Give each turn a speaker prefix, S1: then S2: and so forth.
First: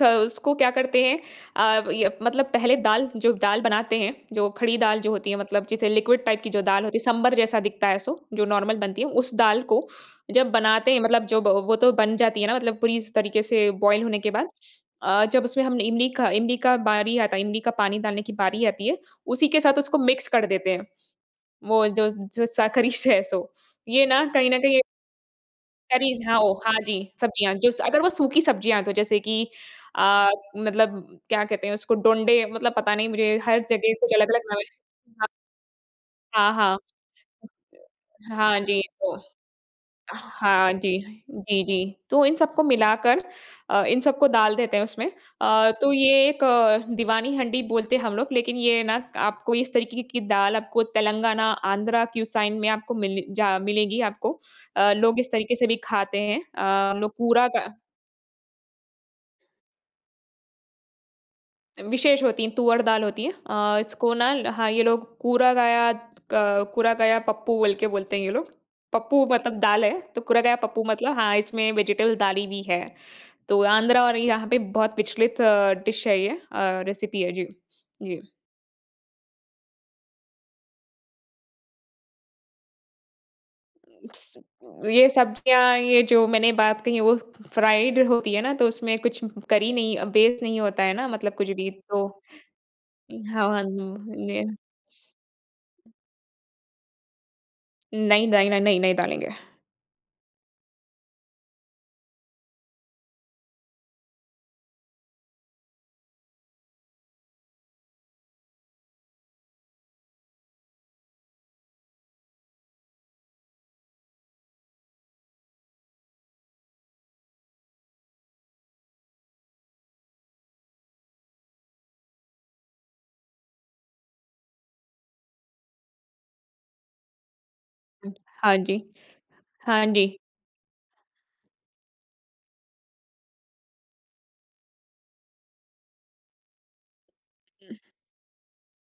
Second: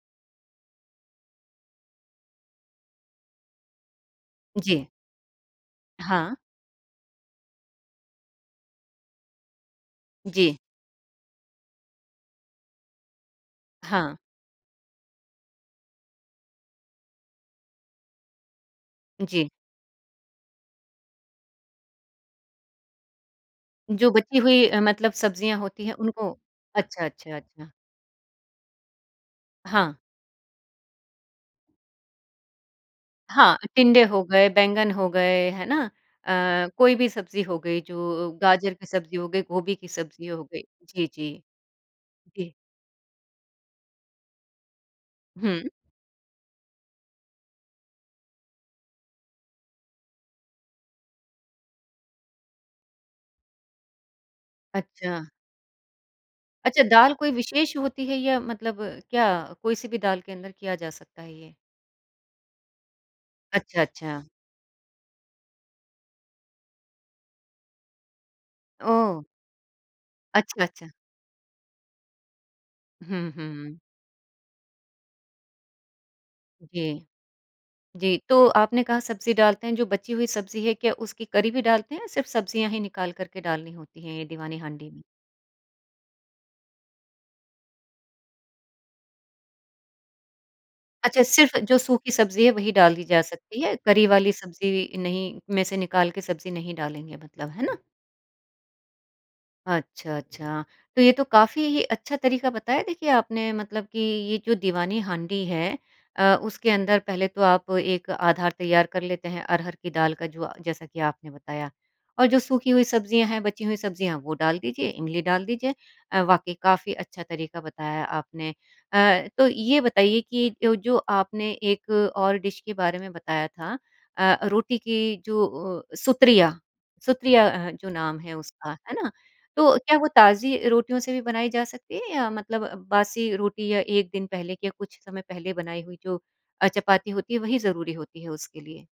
S1: ख उसको क्या करते हैं अ, ये मतलब पहले दाल जो दाल बनाते हैं जो खड़ी
S2: जी।
S1: दाल जो होती है मतलब जैसे लिक्विड
S2: हाँ।
S1: टाइप की जो दाल होती है सांभर जैसा दिखता है सो जो नॉर्मल बनती है उस दाल को जब
S2: जी।
S1: बनाते हैं मतलब जब वो तो बन जाती है ना मतलब पूरी स तरीके से बॉयल
S2: हाँ।
S1: होने के बाद। अ, जब उसमें हम इमली का इमली का बारी आता है इमली का पानी डालने की बारी आती है, उसी
S2: जी।
S1: के साथ उसको मिक्स कर देते हैं। वो जो जो साखरी स सो, ये
S2: जो
S1: ना
S2: बची
S1: कहीं न
S2: हुई
S1: कहीं
S2: अ,
S1: ए
S2: मतलब सब्जियाँ होती हैं
S1: करीज़
S2: उनको?
S1: हाँ, ओ, हाँ जी,
S2: अच्छा, अच्छा,
S1: सब्जियाँ जो
S2: अच्छा।
S1: स अगर वो सूखी सब्जियाँ तो जैसे कि
S2: हाँ।
S1: अ, मतलब क्या कहते हैं उसको? डोंडे मतलब पता नहीं मुझे
S2: हाँ,
S1: हर जगह
S2: टिंडे
S1: कुछ
S2: हो
S1: अलग-अलग
S2: गए,
S1: नाम है,
S2: बैंगन हो
S1: हाँ।
S2: गए, है ना?
S1: हाँ,
S2: अ,
S1: हाँ।
S2: कोई भी सब्ज़ी हो गई जो
S1: हाँ
S2: गाजर
S1: जी,
S2: की
S1: तो
S2: सब्ज़ी हो गई गोभी की सब्ज़ी हो गई।
S1: हाँ जी।
S2: जी, जी।
S1: जी, जी। तो इन
S2: जी।
S1: सबको मिलाकर अ, इन सबको डाल देते हैं उसमें।
S2: हुँ।
S1: अ, तो ये एक दीवानी हंडी बोलते हैं हम लोग, लेकिन ये ना आपको इस तरीके की दाल आपको तेलंगाना, आन्ध्रा क्यू साइन में आपको मिले जा मिलेगी आपको, अ, लोग
S2: अच्छा।
S1: इस तरीके से भी खाते हैं
S2: अच्छा
S1: अ,
S2: दाल
S1: लोग
S2: कोई
S1: कूरा का
S2: विशेष होती है या मतलब क्या कोई-सी भी दाल के अंदर किया जा सकता है ये?
S1: विशेष होती है, तुअर दाल होती है। अ,
S2: अच्छा,
S1: इसको
S2: अच्छा।
S1: ना ल हाँ, ये लोग कुरा गयात क कुरा गया पप्पू बोल के बोलते हैं ये लोग। पप्पू
S2: ओह!
S1: मतलब दाल है, तो कुरा गया
S2: अच्छा,
S1: पप्पू
S2: अच्छा।
S1: मतलब हाँ, इसमें वेजिटेबल डाली भी है
S2: हुँ,
S1: तो
S2: हुँ।
S1: आंध्रा और यहाँ पे बहुत प्रचलित डिश है ये अ,
S2: जी।
S1: रेसिपी है, जी।
S2: जी,
S1: जी।
S2: तो आपने कहा सब्ज़ी डालते हैं जो बची हुई सब्ज़ी है क्या उसकी करी भी डालते हैं सिर्फ सब्ज़ियाँ ही निकाल कर के डालनी होती है ये दीवानी हांडी में?
S1: ये सब्जियाँ ये जो मैंने बात कही वो फ्राइड होती है ना तो उसमें कुछ करी नहीं अ, बेस नहीं होता है ना
S2: अच्छा
S1: मतलब कुछ
S2: सिर्फ़
S1: भी
S2: जो
S1: तो,
S2: सूखी सब्ज़ी है वही डाल दी जा
S1: उम, हाँ,
S2: सकती
S1: हाँ
S2: है
S1: उम,
S2: करी वाली
S1: ने
S2: सब्ज़ी नहीं में से निकाल के सब्ज़ी नहीं डालेंगे मतलब, है ना?
S1: नई, दाय ना नई नई डालेंगे।
S2: अच्छा, अच्छा। तो ये तो काफ़ी अच्छा तरीका बताया देखिए आपने मतलब कि ये जो दीवानी हांडी है अ, उसके अंदर पहले तो आप एक आधार तैयार कर लेते हैं अरहर की दाल का जो जैसा कि आपने बताया, और जो सूखी हुई सब्जियाँ हैं बची हुई सब्जियाँ वो डाल दीजिए इमली डाल दीजिए। अ, वाक़ई काफ़ी अच्छा तरीका बताया आपने। अ, तो ये बताइए कि जो जो आपने एक और डिश के बारे में बताया था अ, रोटी की जो अ, सुत्रिया सुत्रिया अ, जो
S1: हाँ।
S2: नाम है
S1: हाँ
S2: उसका,
S1: जी,
S2: है ना? तो
S1: हाँ
S2: क्या वो
S1: जी।
S2: ताजी रोटियों से भी बनाई जा सकती है या मतलब बासी रोटी या 1 दिन पहले के कुछ समय पहले बनाई हुई जो अ, चपाती होती है वही ज़रूरी होती है उसके लिए?